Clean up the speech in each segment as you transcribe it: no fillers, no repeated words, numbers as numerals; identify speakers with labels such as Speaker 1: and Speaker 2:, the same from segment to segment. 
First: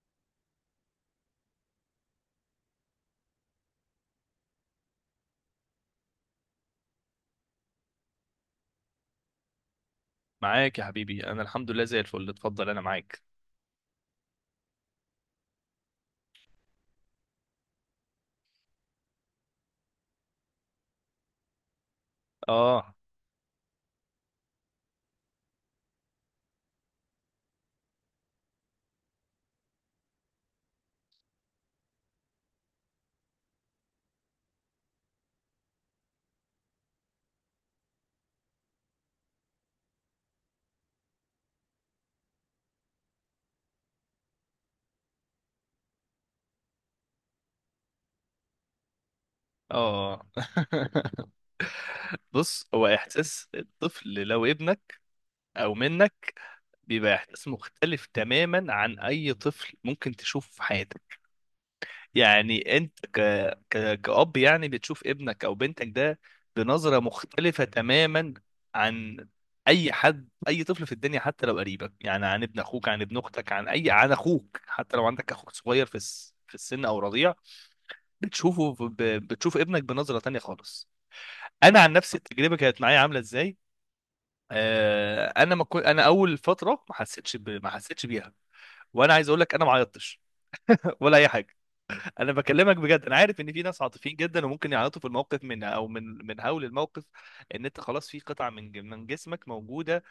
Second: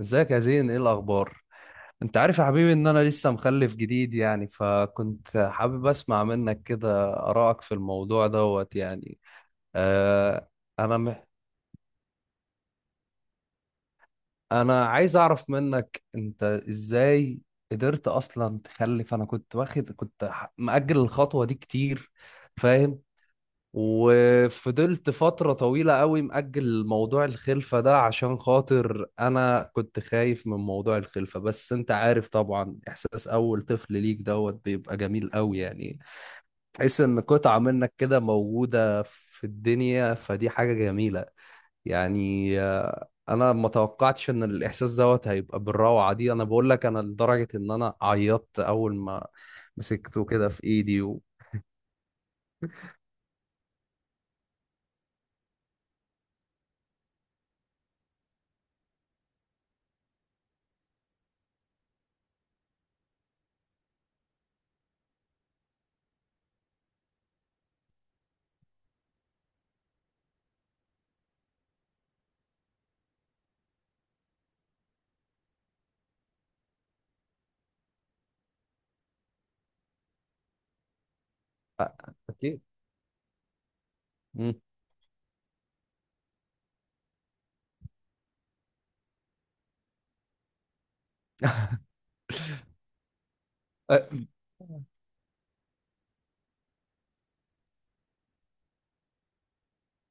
Speaker 1: ازيك يا زين، ايه الاخبار؟ انت عارف يا حبيبي ان انا لسه مخلف جديد، يعني فكنت حابب اسمع منك كده ارائك في الموضوع دوت، يعني. آه.
Speaker 2: معاك يا
Speaker 1: انا
Speaker 2: حبيبي،
Speaker 1: مح...
Speaker 2: انا الحمد لله زي الفل. اتفضل انا معاك.
Speaker 1: انا عايز اعرف منك انت ازاي قدرت اصلا تخلف، انا كنت واخد، مأجل الخطوة دي كتير.
Speaker 2: اه
Speaker 1: فاهم. وفضلت فترة طويلة قوي مأجل موضوع الخلفة ده عشان خاطر أنا كنت خايف من موضوع الخلفة، بس أنت عارف طبعا، إحساس أول طفل ليك دوت بيبقى جميل قوي، يعني تحس إن قطعة منك كده موجودة في الدنيا، فدي حاجة جميلة. يعني أنا ما توقعتش إن الإحساس دوت هيبقى بالروعة دي، أنا بقول لك، أنا لدرجة إن أنا عيطت أول ما
Speaker 2: اه
Speaker 1: مسكته كده في إيدي
Speaker 2: بص، هو احساس الطفل لو ابنك او منك بيبقى احساس مختلف تماما عن اي طفل ممكن تشوفه في حياتك. يعني انت كأب يعني بتشوف ابنك او بنتك ده بنظرة مختلفة تماما عن اي حد، اي طفل في الدنيا، حتى لو قريبك، يعني عن ابن اخوك، عن ابن اختك، عن اي، عن اخوك، حتى لو عندك اخوك صغير في السن او رضيع. بتشوف ابنك بنظرة تانية خالص. انا عن
Speaker 1: آه،
Speaker 2: نفسي التجربة
Speaker 1: أكيد.
Speaker 2: كانت معايا عاملة ازاي؟
Speaker 1: مم.
Speaker 2: آه، انا ما كنت، انا اول فترة ما حسيتش بيها. وانا عايز اقول لك انا ما عيطتش ولا اي حاجة. انا بكلمك بجد، انا عارف ان في ناس
Speaker 1: أه،
Speaker 2: عاطفيين جدا وممكن يعيطوا في الموقف من، او من هول الموقف، ان انت خلاص في قطعه من جسمك موجوده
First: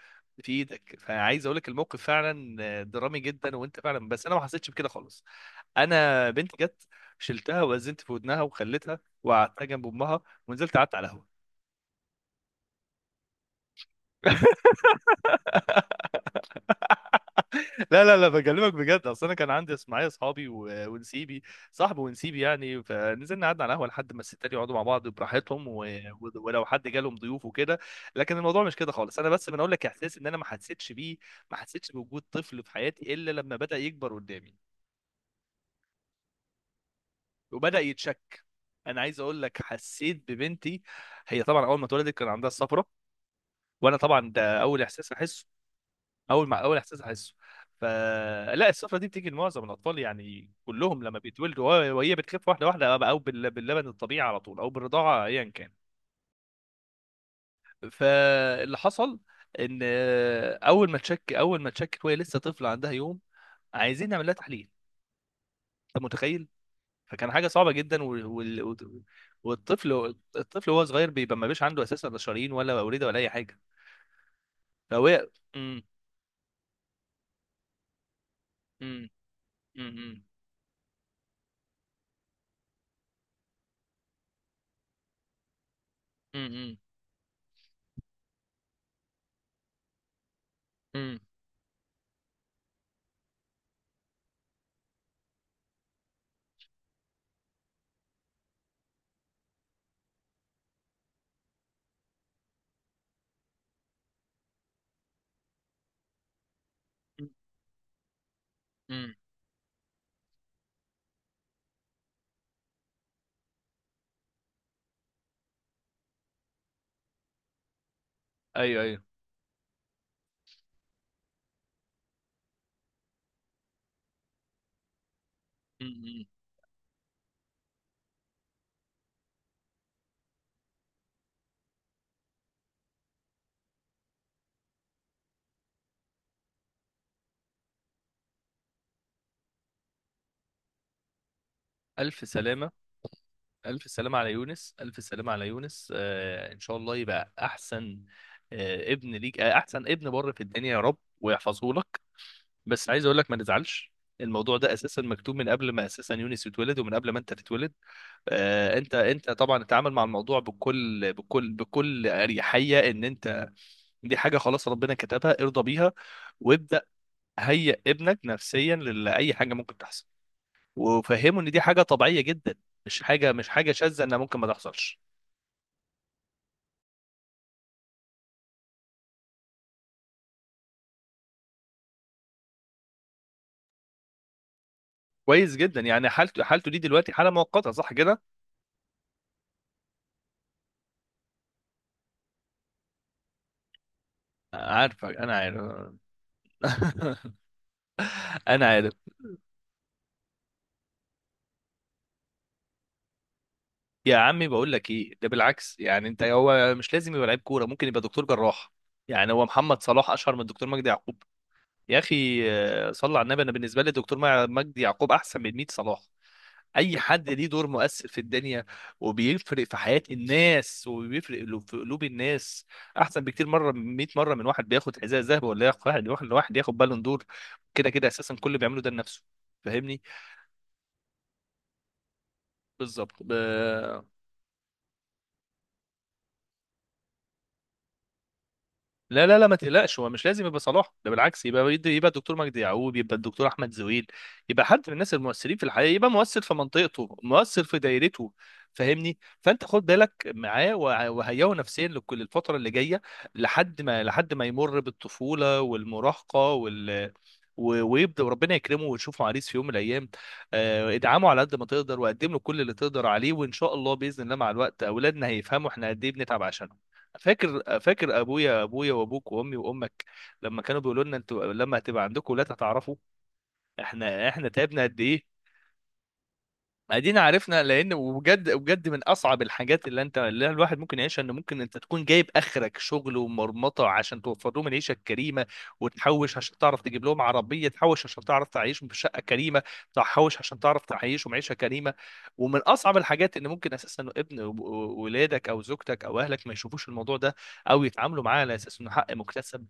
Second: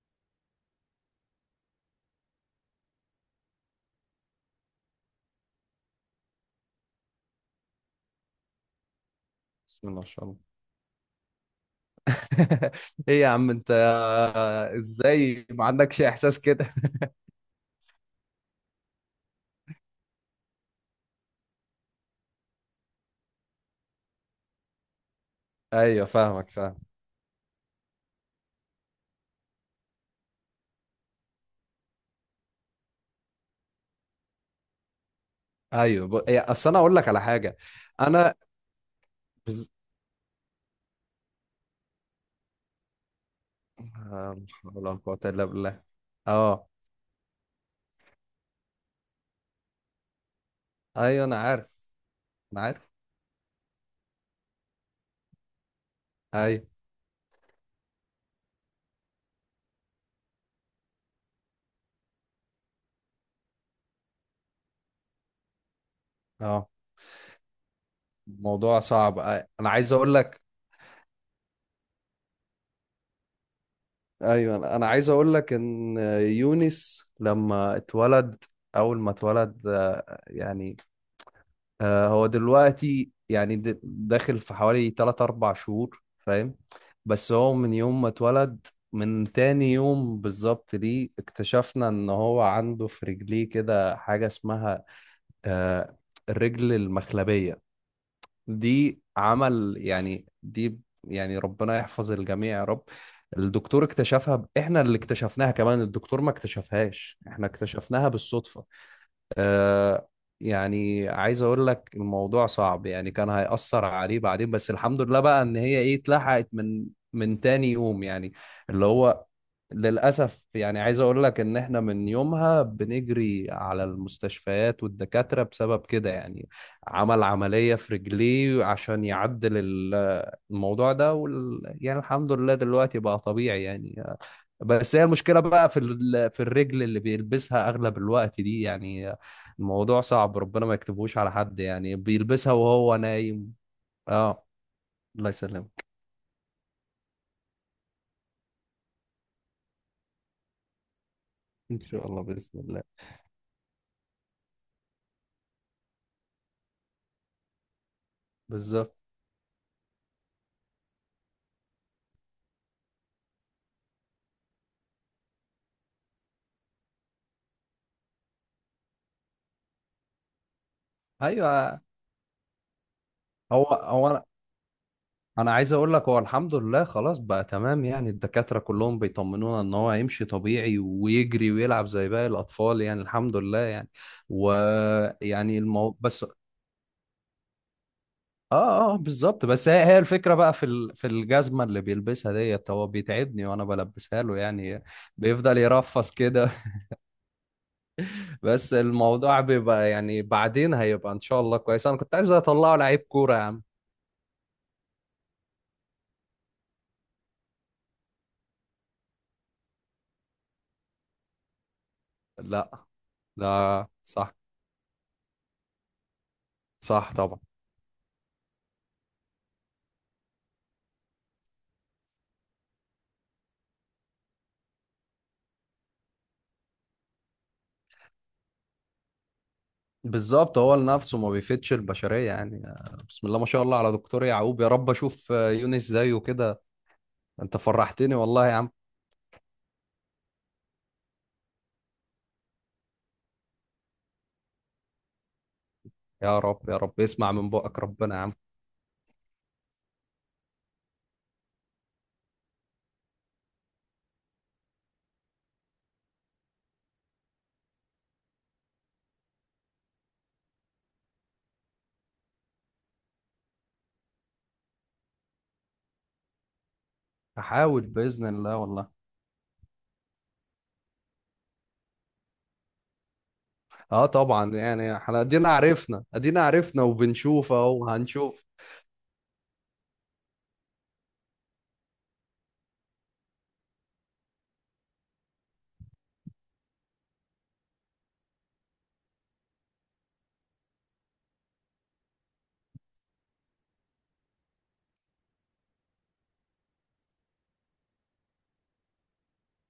Speaker 2: في ايدك. فعايز اقول لك الموقف فعلا درامي جدا، وانت فعلا، بس انا ما حسيتش بكده خالص. انا بنت جت، شلتها ووزنت في ودنها وخليتها وقعدتها جنب
Speaker 1: بسم الله ما
Speaker 2: امها،
Speaker 1: شاء الله.
Speaker 2: ونزلت قعدت على القهوه.
Speaker 1: ايه يا عم انت، ازاي ما عندكش احساس كده؟
Speaker 2: لا لا لا، بكلمك بجد، اصل انا كان عندي معايا اصحابي ونسيبي، صاحب ونسيبي، يعني فنزلنا قعدنا على القهوه لحد ما الستات يقعدوا مع بعض براحتهم و...
Speaker 1: ايوه، فاهمك،
Speaker 2: ولو
Speaker 1: فاهم.
Speaker 2: حد جالهم ضيوف وكده. لكن الموضوع مش كده خالص، انا بس بنقول لك احساس ان انا ما حسيتش بيه. ما حسيتش بوجود طفل في حياتي الا لما بدا يكبر قدامي
Speaker 1: ايوه، إيه، اصل انا اقول لك على حاجه.
Speaker 2: وبدا
Speaker 1: انا
Speaker 2: يتشك. انا عايز اقول لك
Speaker 1: بز...
Speaker 2: حسيت ببنتي. هي طبعا اول ما اتولدت كان عندها الصفرة، وانا طبعا
Speaker 1: آه، لا
Speaker 2: ده
Speaker 1: حول
Speaker 2: اول
Speaker 1: ولا
Speaker 2: احساس
Speaker 1: قوه الا
Speaker 2: احسه.
Speaker 1: بالله.
Speaker 2: اول ما
Speaker 1: اه،
Speaker 2: اول احساس احسه، فلا السفره دي بتيجي لمعظم الاطفال يعني، كلهم لما
Speaker 1: ايوه، انا
Speaker 2: بيتولدوا.
Speaker 1: عارف،
Speaker 2: وهي بتخف
Speaker 1: انا
Speaker 2: واحده
Speaker 1: عارف،
Speaker 2: واحده او باللبن الطبيعي على طول او بالرضاعه، ايا كان.
Speaker 1: ايوه.
Speaker 2: فاللي حصل ان آه، اول ما تشك، اول ما تشكت وهي لسه طفله عندها يوم، عايزين نعمل لها تحليل. انت متخيل؟
Speaker 1: اه،
Speaker 2: فكان حاجه صعبه جدا،
Speaker 1: الموضوع صعب، انا عايز اقول
Speaker 2: والطفل،
Speaker 1: لك.
Speaker 2: الطفل وهو صغير بيبقى ما بيش عنده اساسا لا شرايين ولا اورده ولا اي حاجه.
Speaker 1: ايوه، أنا عايز
Speaker 2: فهو
Speaker 1: اقول لك
Speaker 2: امم
Speaker 1: ان يونس لما اتولد، اول
Speaker 2: امم
Speaker 1: ما اتولد
Speaker 2: امم
Speaker 1: يعني، هو دلوقتي يعني داخل في حوالي 3 4 شهور، فاهم.
Speaker 2: امم
Speaker 1: بس هو من يوم ما اتولد، من تاني يوم بالظبط ليه
Speaker 2: امم
Speaker 1: اكتشفنا ان هو عنده في رجليه كده حاجة اسمها آه، الرجل المخلبية. دي عمل يعني، دي يعني ربنا يحفظ الجميع يا رب. الدكتور اكتشفها، احنا اللي اكتشفناها، كمان الدكتور ما اكتشفهاش، احنا اكتشفناها بالصدفة.
Speaker 2: امم
Speaker 1: آه. يعني عايز اقول لك الموضوع صعب يعني، كان هيأثر عليه بعدين، بس الحمد لله بقى ان هي ايه، اتلحقت من تاني يوم يعني،
Speaker 2: ايوه
Speaker 1: اللي
Speaker 2: ايوه.
Speaker 1: هو للأسف. يعني عايز اقول لك ان احنا من يومها بنجري على المستشفيات والدكاترة
Speaker 2: م-
Speaker 1: بسبب كده
Speaker 2: م.
Speaker 1: يعني. عمل عملية في رجليه عشان يعدل الموضوع ده، يعني الحمد لله دلوقتي بقى طبيعي يعني. بس هي المشكلة بقى في الرجل اللي بيلبسها أغلب الوقت دي يعني. الموضوع صعب، ربنا ما يكتبهوش على حد، يعني
Speaker 2: ألف
Speaker 1: بيلبسها
Speaker 2: سلامة،
Speaker 1: وهو نايم.
Speaker 2: ألف سلامة على
Speaker 1: اه،
Speaker 2: يونس، ألف
Speaker 1: الله
Speaker 2: سلامة على
Speaker 1: يسلمك.
Speaker 2: يونس. آه إن شاء الله يبقى أحسن. آه ابن ليك، آه أحسن ابن بر في الدنيا يا رب، ويحفظه
Speaker 1: إن
Speaker 2: لك.
Speaker 1: شاء الله بإذن الله.
Speaker 2: بس عايز أقول لك ما نزعلش، الموضوع ده أساسا مكتوب من قبل ما أساسا يونس يتولد ومن قبل ما أنت تتولد. آه أنت،
Speaker 1: بالظبط.
Speaker 2: أنت طبعا اتعامل مع الموضوع بكل أريحية. إن أنت دي حاجة خلاص ربنا كتبها ارضى بيها. وابدأ هيئ ابنك نفسيا لأي حاجة ممكن تحصل، وفهموا ان دي حاجه
Speaker 1: أيوه.
Speaker 2: طبيعيه جدا. مش حاجه، مش
Speaker 1: هو
Speaker 2: حاجه شاذه
Speaker 1: هو
Speaker 2: انها
Speaker 1: أنا
Speaker 2: ممكن ما تحصلش.
Speaker 1: أنا عايز أقول لك، هو الحمد لله خلاص بقى تمام يعني، الدكاترة كلهم بيطمنونا إن هو هيمشي طبيعي ويجري ويلعب زي باقي الأطفال، يعني الحمد لله يعني.
Speaker 2: كويس
Speaker 1: ويعني
Speaker 2: جدا يعني،
Speaker 1: بس.
Speaker 2: حالته، حالته دي دلوقتي حاله مؤقته، صح كده؟
Speaker 1: اه، اه، بالظبط. بس هي الفكره بقى في الجزمه اللي بيلبسها ديت، هو بيتعبني وانا بلبسها له يعني،
Speaker 2: عارفك، انا عارف.
Speaker 1: بيفضل يرفس كده.
Speaker 2: انا
Speaker 1: بس
Speaker 2: عارف
Speaker 1: الموضوع بيبقى يعني بعدين هيبقى ان شاء الله كويس، انا كنت عايز اطلعه لعيب كوره يا عم.
Speaker 2: يا عمي. بقول لك ايه ده، بالعكس يعني انت، هو مش لازم يبقى لعيب كوره، ممكن يبقى دكتور جراح. يعني هو محمد صلاح اشهر من دكتور مجدي يعقوب، يا اخي؟
Speaker 1: لا،
Speaker 2: آه، صلى على النبي، انا بالنسبه
Speaker 1: لا،
Speaker 2: لي دكتور
Speaker 1: صح.
Speaker 2: مجدي يعقوب احسن من 100 صلاح. اي
Speaker 1: صح
Speaker 2: حد
Speaker 1: طبعا.
Speaker 2: ليه دور مؤثر في الدنيا وبيفرق في حياة الناس وبيفرق في قلوب الناس احسن بكتير مرة، 100 مرة، من واحد بياخد حذاء ذهب ولا ياخد واحد ياخد بالون دور. كده كده اساسا كل اللي بيعمله ده لنفسه، فاهمني؟
Speaker 1: بالظبط، هو لنفسه، ما بيفيدش البشريه يعني. آه،
Speaker 2: بالظبط
Speaker 1: بسم
Speaker 2: ب...
Speaker 1: الله ما شاء الله على دكتور يعقوب، يا رب اشوف يونس زيه كده. انت فرحتني والله يا عم.
Speaker 2: لا لا لا، ما تقلقش. هو مش لازم يبقى صلاح ده، بالعكس، يبقى، يبقى الدكتور مجدي يعقوب، يبقى الدكتور احمد زويل، يبقى حد من الناس المؤثرين في الحقيقه، يبقى
Speaker 1: يا
Speaker 2: مؤثر في
Speaker 1: رب، يا رب
Speaker 2: منطقته،
Speaker 1: اسمع من
Speaker 2: مؤثر في
Speaker 1: بقك ربنا يا
Speaker 2: دايرته،
Speaker 1: عم.
Speaker 2: فاهمني؟ فانت خد بالك معاه وهيئه نفسيا لكل الفتره اللي جايه، لحد ما، لحد ما يمر بالطفوله والمراهقه ويبدا، وربنا يكرمه ويشوفه عريس في يوم من الايام. آه، ادعمه على قد ما تقدر وقدم له كل اللي تقدر عليه، وان شاء الله باذن الله مع الوقت اولادنا هيفهموا احنا قد ايه بنتعب عشان. فاكر،
Speaker 1: هحاول
Speaker 2: فاكر
Speaker 1: باذن الله
Speaker 2: ابويا،
Speaker 1: والله.
Speaker 2: ابويا وابوك وامي وامك لما كانوا بيقولوا لنا انتوا لما هتبقى عندكم ولاد هتعرفوا
Speaker 1: اه
Speaker 2: احنا، احنا
Speaker 1: طبعا،
Speaker 2: تعبنا
Speaker 1: يعني
Speaker 2: قد
Speaker 1: احنا
Speaker 2: ايه.
Speaker 1: ادينا عرفنا، ادينا عرفنا،
Speaker 2: ادينا
Speaker 1: وبنشوف
Speaker 2: عرفنا.
Speaker 1: اهو،
Speaker 2: لان،
Speaker 1: هنشوف.
Speaker 2: وبجد بجد، من اصعب الحاجات اللي انت، اللي الواحد ممكن يعيشها ان ممكن انت تكون جايب اخرك شغل ومرمطه عشان توفر لهم العيشه الكريمه، وتحوش عشان تعرف تجيب لهم عربيه، تحوش عشان تعرف تعيشهم في شقه كريمه، تحوش عشان تعرف تعيشهم عيشه كريمه. ومن اصعب الحاجات ان ممكن اساسا ابن ولادك او زوجتك او اهلك ما يشوفوش الموضوع ده، او يتعاملوا معاه على اساس انه حق مكتسب.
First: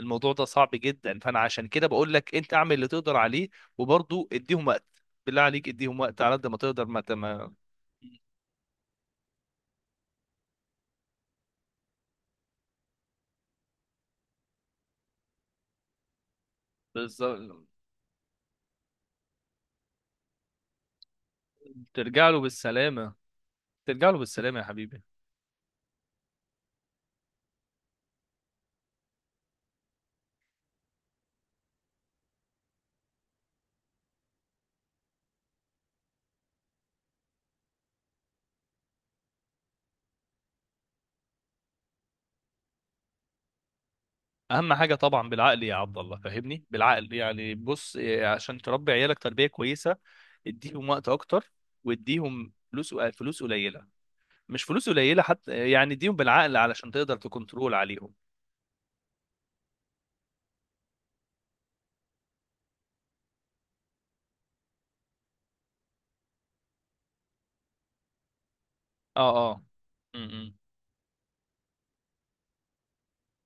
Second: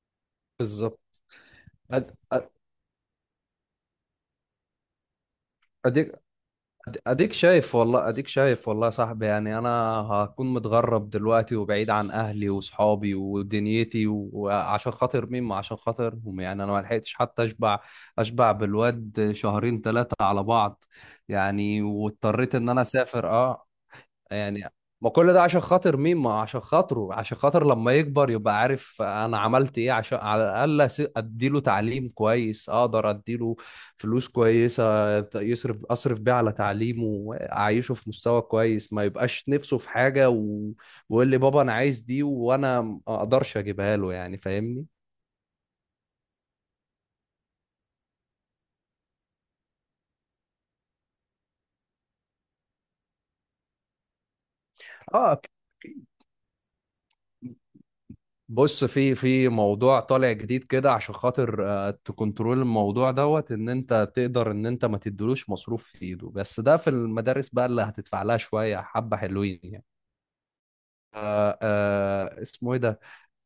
Speaker 2: الموضوع ده صعب
Speaker 1: بالظبط.
Speaker 2: جدا، فانا عشان كده
Speaker 1: أد-
Speaker 2: بقول لك
Speaker 1: أد-
Speaker 2: انت اعمل اللي تقدر عليه. وبرضه اديهم وقت، بالله عليك اديهم
Speaker 1: اديك،
Speaker 2: وقت على قد ما تقدر،
Speaker 1: اديك شايف والله، اديك شايف والله يا صاحبي، يعني انا هكون متغرب دلوقتي وبعيد عن اهلي وصحابي ودنيتي، وعشان خاطر مين؟ ما عشان خاطرهم، يعني انا ما لحقتش
Speaker 2: بالظبط.
Speaker 1: حتى اشبع بالواد شهرين ثلاثة على بعض يعني،
Speaker 2: ترجع له
Speaker 1: واضطريت ان انا
Speaker 2: بالسلامة،
Speaker 1: اسافر، اه.
Speaker 2: ترجع له بالسلامة
Speaker 1: يعني
Speaker 2: يا حبيبي.
Speaker 1: ما كل ده عشان خاطر مين؟ ما عشان خاطره، عشان خاطر لما يكبر يبقى عارف انا عملت ايه، عشان على الاقل اديله تعليم كويس، اقدر اديله فلوس كويسة ت- يصرف اصرف بيها على تعليمه واعيشه في مستوى كويس، ما يبقاش نفسه في حاجة ويقول لي بابا انا عايز دي وانا ما اقدرش اجيبها له، يعني
Speaker 2: أهم
Speaker 1: فاهمني.
Speaker 2: حاجة طبعا بالعقل يا عبد الله، فاهمني؟ بالعقل، يعني بص إيه، عشان تربي عيالك تربية كويسة اديهم وقت أكتر، واديهم فلوس، فلوس قليلة، مش فلوس قليلة
Speaker 1: اه،
Speaker 2: حتى، يعني اديهم بالعقل علشان تقدر تكنترول عليهم.
Speaker 1: بص، في موضوع طالع جديد كده عشان خاطر تكنترول الموضوع دوت، ان انت تقدر ان انت ما تديلوش مصروف في ايده، بس ده في المدارس بقى اللي هتدفع لها شويه حبه
Speaker 2: اه
Speaker 1: حلوين
Speaker 2: اه
Speaker 1: يعني.
Speaker 2: م- م-
Speaker 1: اسمه ايه ده؟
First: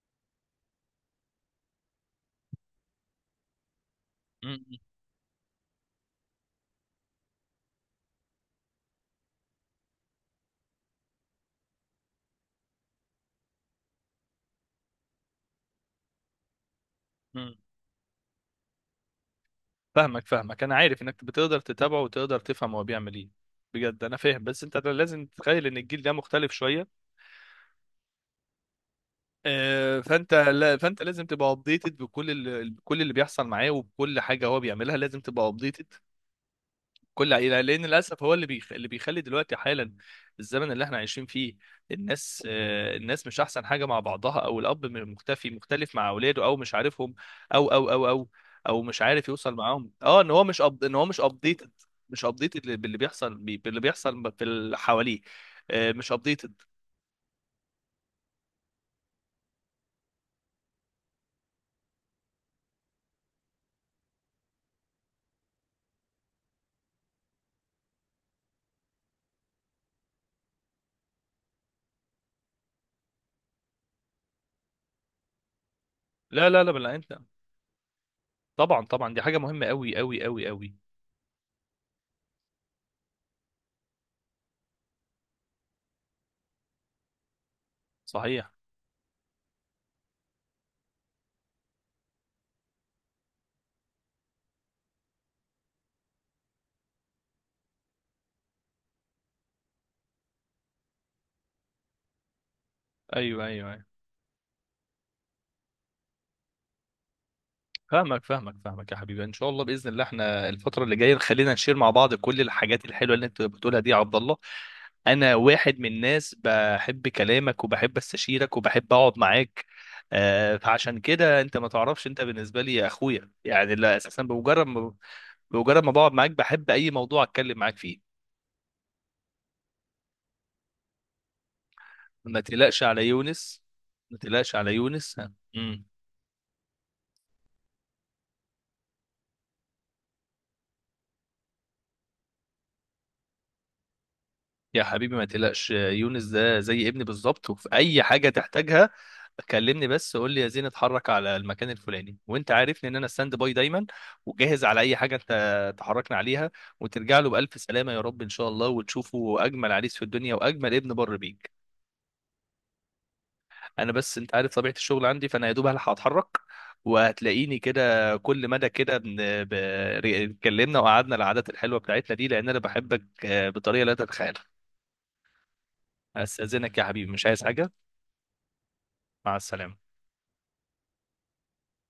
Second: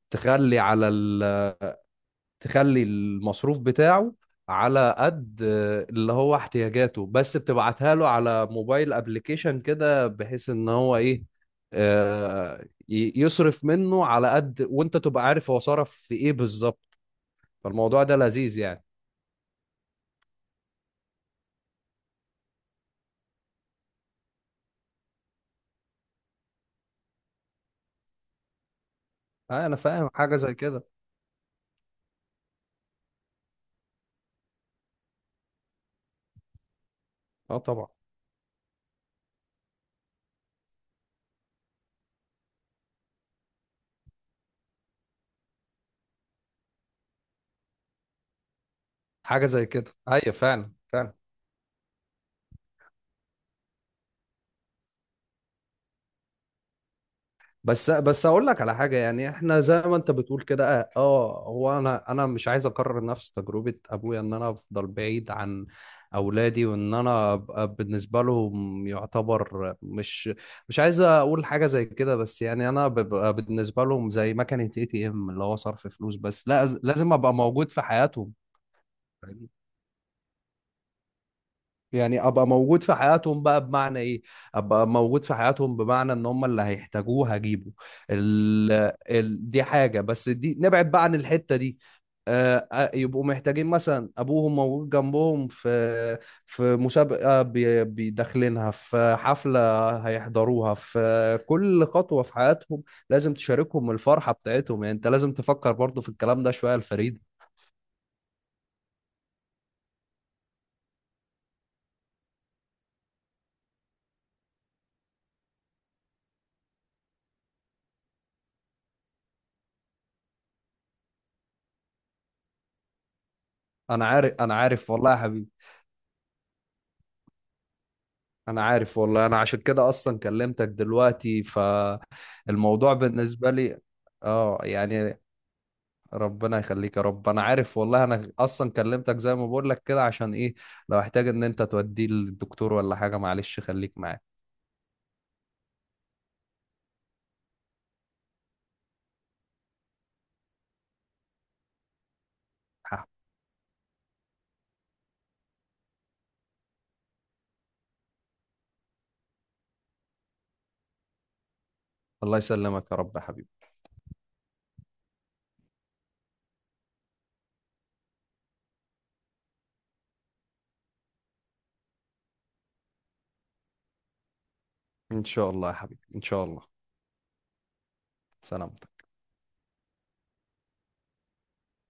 Speaker 1: تخلي على ال... تخلي المصروف بتاعه
Speaker 2: م-
Speaker 1: على قد اللي هو احتياجاته بس، بتبعتها له على موبايل ابلكيشن كده، بحيث ان هو ايه، يصرف منه على قد، وانت تبقى عارف هو صرف في ايه بالظبط.
Speaker 2: م-
Speaker 1: فالموضوع ده لذيذ يعني.
Speaker 2: فاهمك، فاهمك، انا عارف انك بتقدر تتابعه وتقدر تفهم هو بيعمل ايه. بجد انا فاهم، بس انت لازم تتخيل ان الجيل ده مختلف شويه.
Speaker 1: آه، انا
Speaker 2: آه،
Speaker 1: فاهم
Speaker 2: فانت،
Speaker 1: حاجه زي
Speaker 2: لا
Speaker 1: كده.
Speaker 2: فانت لازم تبقى ابديتد بكل اللي بيحصل معاه، وبكل حاجه هو بيعملها لازم تبقى ابديتد كل
Speaker 1: اه
Speaker 2: عائلة. لأن
Speaker 1: طبعا.
Speaker 2: للأسف هو اللي اللي بيخلي دلوقتي حالا الزمن اللي احنا عايشين فيه، الناس، آه، الناس مش أحسن حاجة مع بعضها، أو الأب مختفي، مختلف مع أولاده، أو مش عارفهم، أو أو مش عارف
Speaker 1: حاجه
Speaker 2: يوصل
Speaker 1: زي
Speaker 2: معاهم،
Speaker 1: كده،
Speaker 2: أه، إن
Speaker 1: ايوه
Speaker 2: هو مش
Speaker 1: فعلا،
Speaker 2: أب... إن هو
Speaker 1: فعلا.
Speaker 2: مش أبديتد، مش أبديتد باللي باللي بيحصل في اللي حواليه. آه، مش أبديتد.
Speaker 1: بس بس اقول لك على حاجه، يعني احنا زي ما انت بتقول كده، اه، هو انا مش عايز اكرر نفس تجربه ابويا، ان انا افضل بعيد عن اولادي، وان انا ابقى بالنسبه لهم يعتبر مش عايز اقول حاجه زي كده، بس يعني انا ببقى بالنسبه لهم زي مكنه ATM، اللي هو صرف فلوس بس.
Speaker 2: لا لا
Speaker 1: لا،
Speaker 2: لا لا،
Speaker 1: لازم
Speaker 2: أنت
Speaker 1: ابقى موجود في حياتهم.
Speaker 2: طبعا، طبعا دي حاجة مهمة أوي.
Speaker 1: يعني ابقى موجود في حياتهم بقى بمعنى ايه؟ ابقى موجود في حياتهم بمعنى ان هم اللي هيحتاجوه هجيبه.
Speaker 2: صحيح.
Speaker 1: ال... دي حاجة، بس دي نبعد بقى عن الحتة دي. يبقوا محتاجين مثلا ابوهم موجود جنبهم في في مسابقة بيدخلينها، في حفلة هيحضروها، في كل خطوة في حياتهم لازم
Speaker 2: أيوه، أيوه، أيوه.
Speaker 1: تشاركهم الفرحة بتاعتهم، يعني انت لازم تفكر برضو في الكلام ده شوية الفريد.
Speaker 2: فاهمك يا حبيبي. ان شاء الله باذن الله احنا الفتره اللي جايه خلينا نشير مع بعض كل الحاجات الحلوه اللي انت بتقولها دي يا عبد الله. انا واحد من الناس بحب كلامك وبحب استشيرك وبحب اقعد معاك. آه، فعشان كده انت ما تعرفش انت بالنسبه لي يا اخويا، يعني لا
Speaker 1: انا
Speaker 2: اساسا
Speaker 1: عارف، انا
Speaker 2: بمجرد
Speaker 1: عارف
Speaker 2: ما،
Speaker 1: والله يا حبيبي،
Speaker 2: بمجرد ما بقعد معاك بحب اي موضوع اتكلم معاك فيه.
Speaker 1: انا عارف والله، انا عشان كده اصلا كلمتك دلوقتي،
Speaker 2: ما تقلقش
Speaker 1: فالموضوع
Speaker 2: على
Speaker 1: بالنسبه
Speaker 2: يونس،
Speaker 1: لي،
Speaker 2: ما تقلقش
Speaker 1: اه،
Speaker 2: على يونس
Speaker 1: يعني ربنا يخليك يا رب، انا عارف والله، انا اصلا كلمتك زي ما بقول لك كده عشان ايه؟ لو احتاج ان انت توديه للدكتور ولا حاجه، معلش خليك معايا.
Speaker 2: يا حبيبي. ما تقلقش، يونس ده زي ابني بالظبط، وفي اي حاجه تحتاجها كلمني بس قول لي يا زين اتحرك على المكان الفلاني، وانت عارفني ان
Speaker 1: ح-
Speaker 2: انا ستاند باي دايما، وجاهز على اي حاجه انت تحركنا عليها. وترجع له بالف سلامه يا رب ان شاء الله، وتشوفه اجمل عريس في الدنيا واجمل ابن بر بيك.
Speaker 1: الله يسلمك يا رب يا حبيبي.
Speaker 2: انا بس انت عارف طبيعه الشغل عندي، فانا يا دوب هلحق اتحرك. وهتلاقيني كده كل مدى كده اتكلمنا وقعدنا العادات الحلوه بتاعتنا دي، لان انا بحبك آه، بطريقه لا تتخيلها.
Speaker 1: ان شاء الله يا حبيبي، ان شاء الله.
Speaker 2: استاذنك يا حبيبي، مش عايز حاجه.
Speaker 1: سلام.
Speaker 2: مع السلامة.